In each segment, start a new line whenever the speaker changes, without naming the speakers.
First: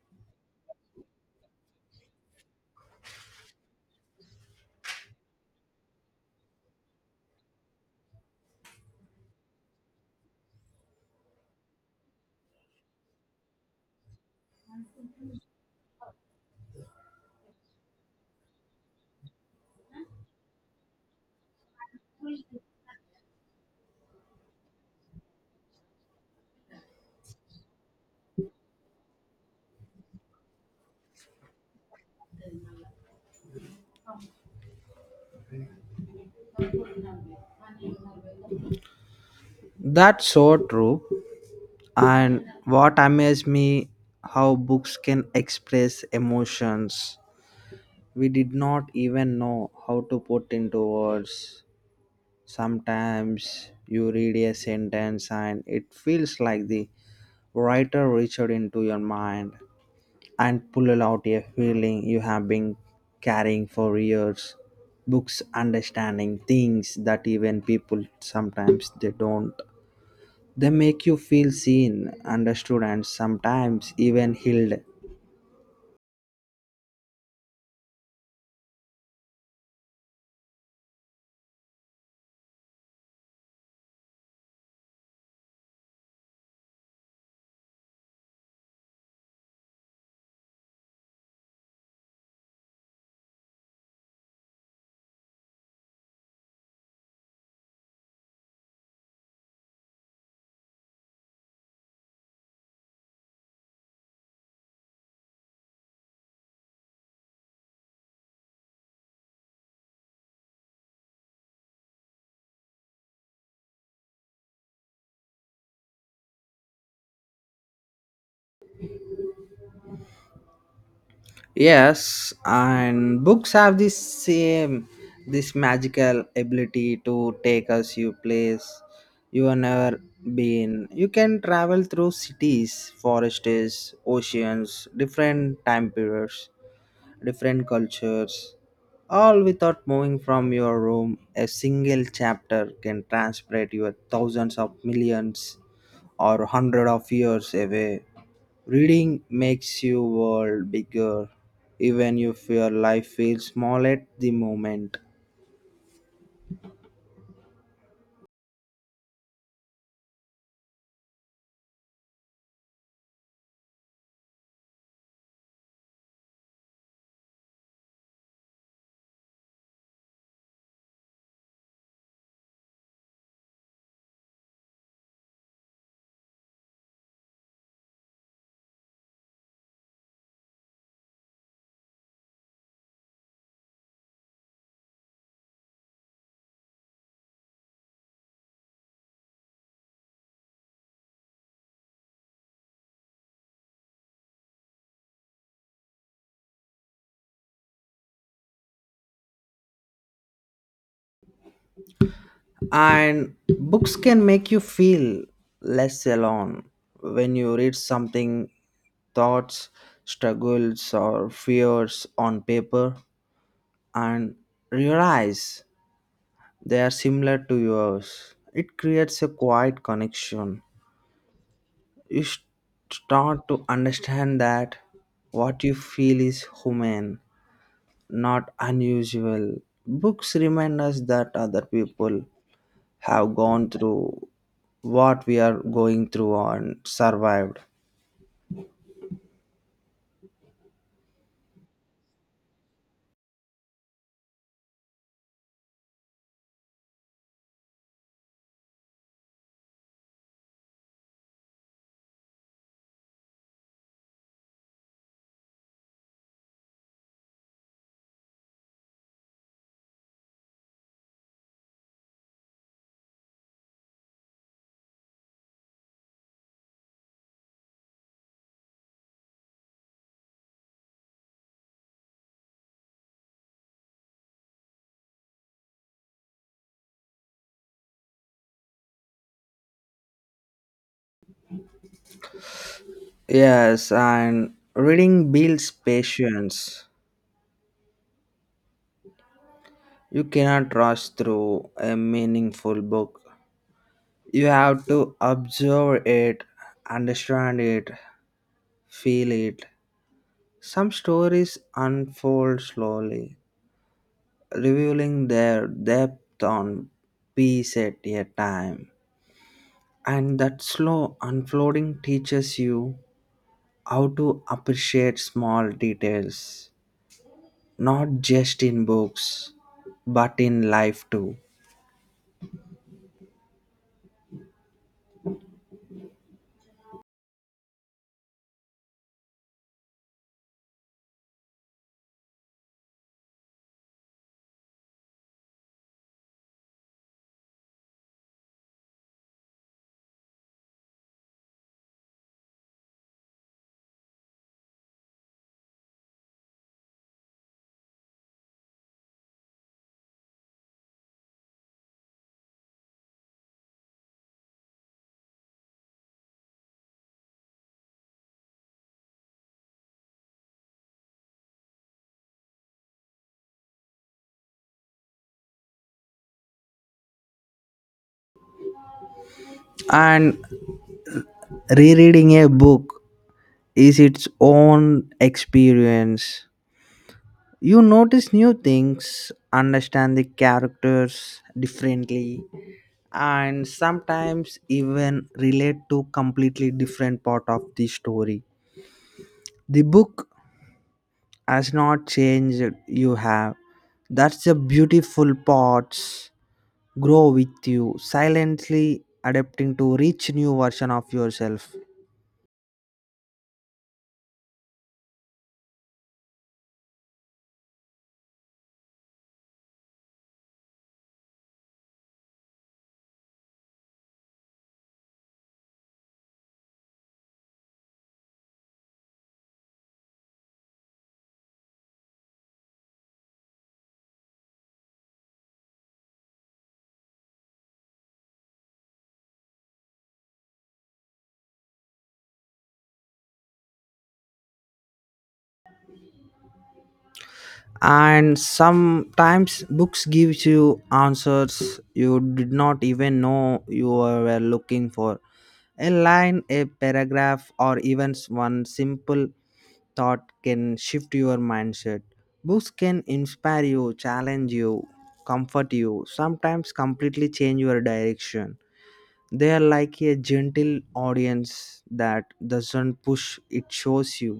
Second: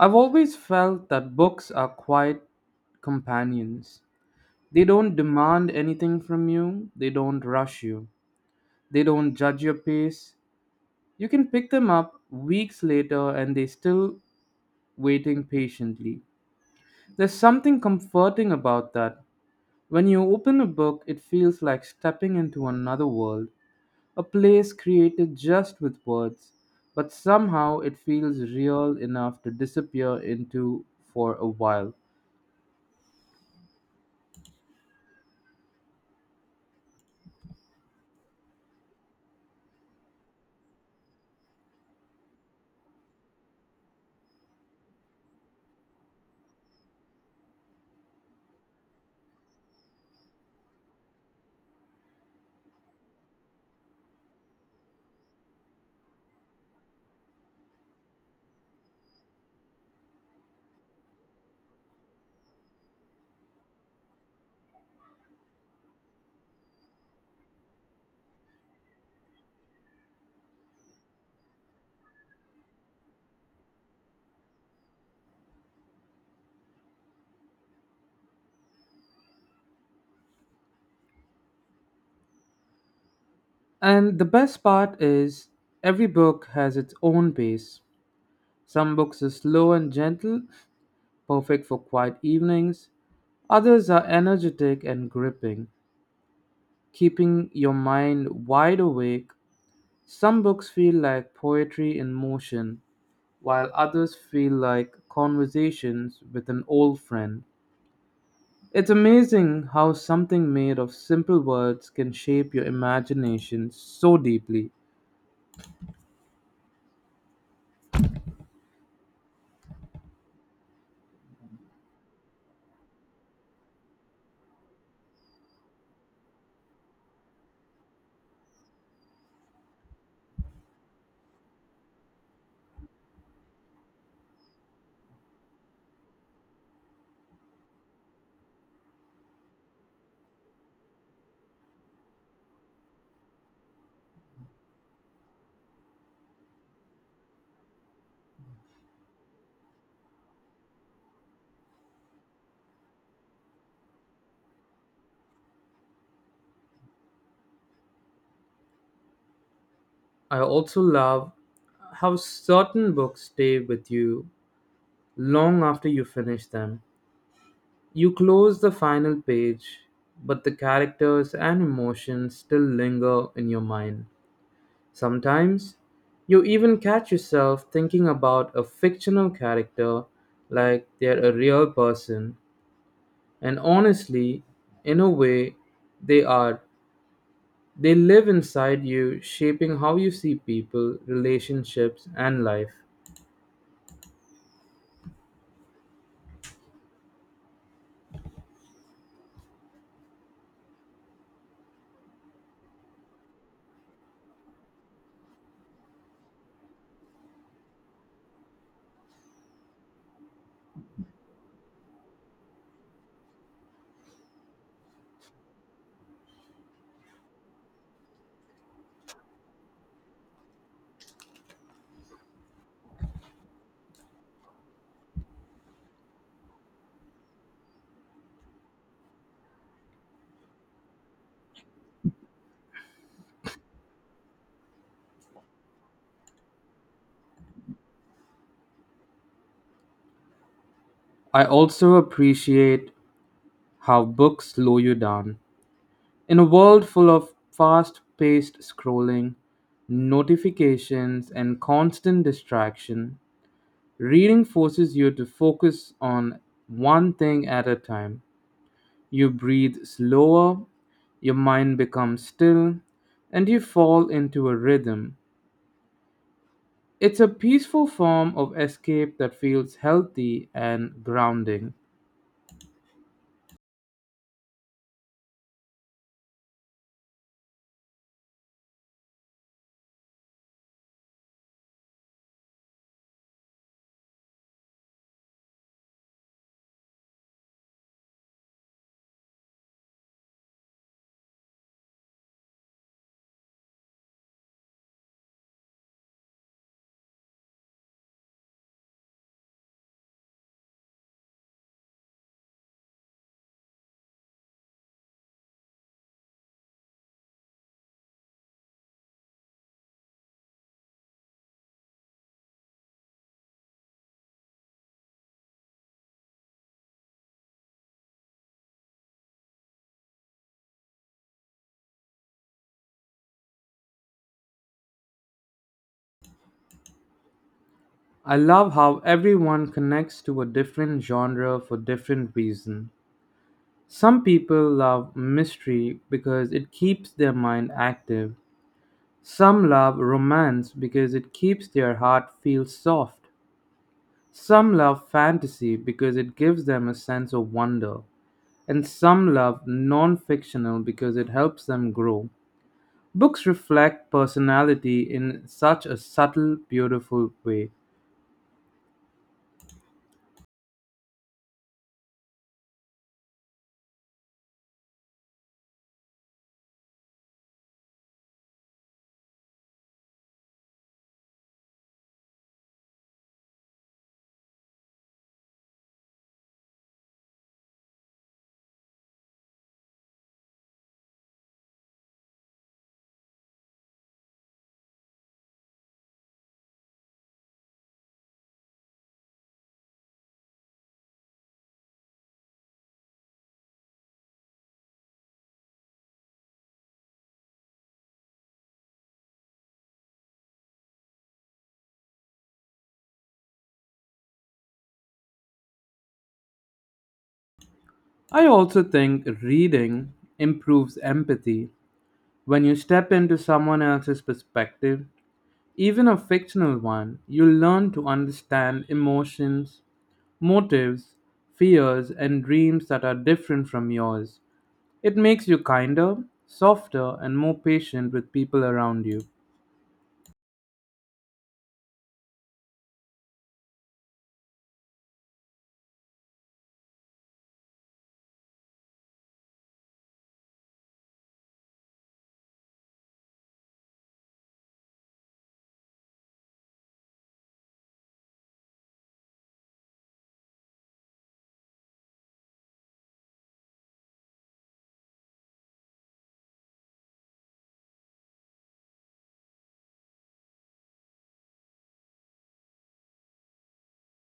I've always felt that books are quiet companions. They don't demand anything from you, they don't rush you, they don't judge your pace. You can pick them up weeks later and they're still waiting patiently. There's something comforting about that. When you open a book, it feels like stepping into another world, a place created just with words, but somehow it feels real enough to disappear into for a while.
That's so true. And what amazed me how books can express emotions we did not even know how to put into words. Sometimes you read a sentence and it feels like the writer reached into your mind and pulled out a feeling you have been carrying for years. Books understanding things that even people sometimes they don't. They make you feel seen, understood, and sometimes even healed.
And the best part is, every book has its own pace. Some books are slow and gentle, perfect for quiet evenings. Others are energetic and gripping, keeping your mind wide awake. Some books feel like poetry in motion, while others feel like conversations with an old friend. It's amazing how something made of simple words can shape your imagination so deeply.
Yes, and books have this same, this magical ability to take us to place you have never been. You can travel through cities, forests, oceans, different time periods different cultures, all without moving from your room. A single chapter can transport you thousands of millions or hundred of years away. Reading makes your world bigger, even if your life feels small at the moment.
I also love how certain books stay with you long after you finish them. You close the final page, but the characters and emotions still linger in your mind. Sometimes, you even catch yourself thinking about a fictional character like they're a real person, and honestly, in a way, they are. They live inside you, shaping how you see people, relationships, and life.
And books can make you feel less alone when you read something, thoughts, struggles, or fears on paper and realize they are similar to yours. It creates a quiet connection. You s- start to understand that what you feel is human, not unusual. Books remind us that other people have gone through what we are going through and survived.
I also appreciate how books slow you down. In a world full of fast paced scrolling, notifications, and constant distraction, reading forces you to focus on one thing at a time. You breathe slower, your mind becomes still, and you fall into a rhythm. It's a peaceful form of escape that feels healthy and grounding.
Yes, and reading builds patience. You cannot rush through a meaningful book. You have to observe it, understand it, feel it. Some stories unfold slowly, revealing their depth on piece at a time. And that slow unfolding teaches you how to appreciate small details, not just in books, but in life too.
I love how everyone connects to a different genre for different reason. Some people love mystery because it keeps their mind active. Some love romance because it keeps their heart feel soft. Some love fantasy because it gives them a sense of wonder. And some love non-fictional because it helps them grow. Books reflect personality in such a subtle, beautiful way.
And rereading a book is its own experience. You notice new things, understand the characters differently, and sometimes even relate to completely different part of the story. The book has not changed, you have. That's the beautiful parts grow with you, silently adapting to reach new version of yourself.
I also think reading improves empathy. When you step into someone else's perspective, even a fictional one, you learn to understand emotions, motives, fears, and dreams that are different from yours. It makes you kinder, softer, and more patient with people around you.
And sometimes books gives you answers you did not even know you were looking for. A line, a paragraph, or even one simple thought can shift your mindset. Books can inspire you, challenge you, comfort you, sometimes completely change your direction. They are like a gentle audience that doesn't push, it shows you.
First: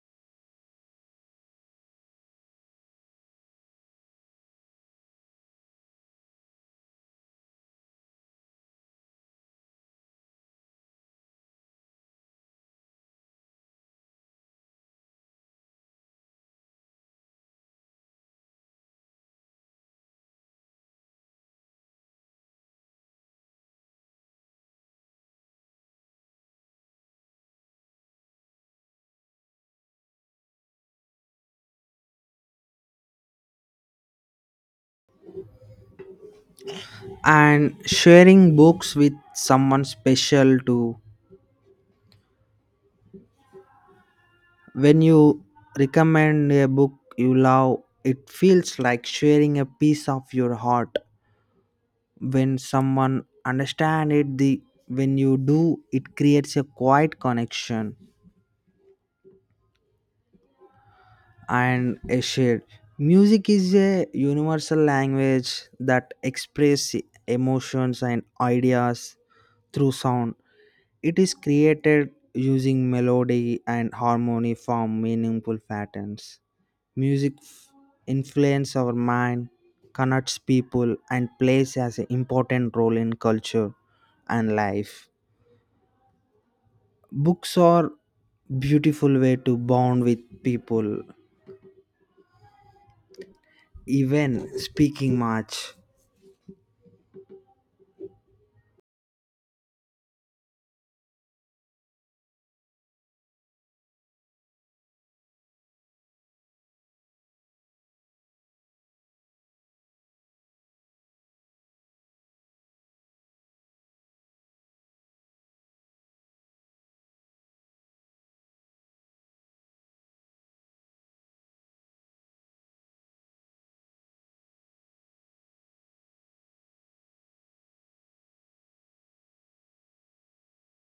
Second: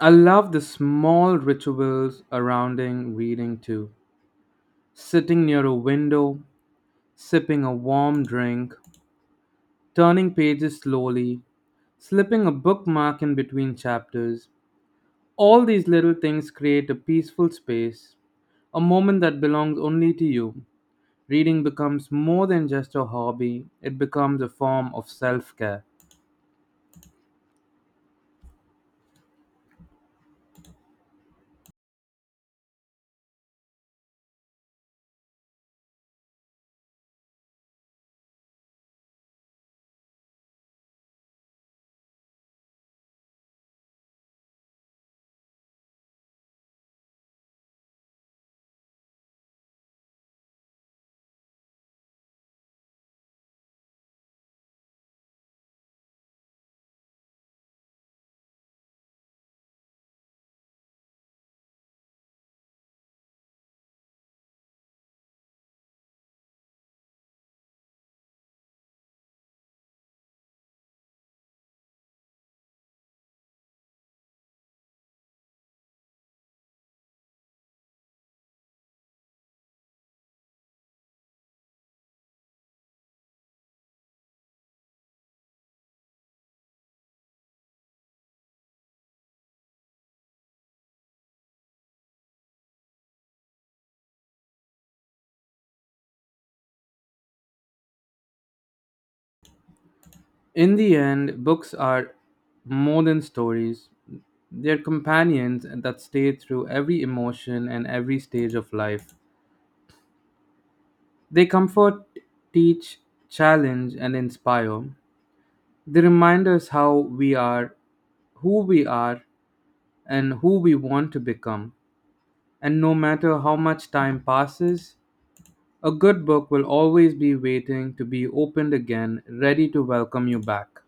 I love the small rituals surrounding reading too. Sitting near a window, sipping a warm drink, turning pages slowly, slipping a bookmark in between chapters. All these little things create a peaceful space, a moment that belongs only to you. Reading becomes more than just a hobby, it becomes a form of self care.
And sharing books with someone special too. When you recommend a book you love, it feels like sharing a piece of your heart. When someone understand it the when you do it creates a quiet connection and a shared music is a universal language that express emotions and ideas through sound it is created using melody and harmony form meaningful patterns music f- influence our mind connects people and plays as an important role in culture and life books are beautiful way to bond with people even speaking much.
In the end, books are more than stories, they're companions that stay through every emotion and every stage of life. They comfort, teach, challenge, and inspire. They remind us how we are, who we are, and who we want to become. And no matter how much time passes, a good book will always be waiting to be opened again, ready to welcome you back.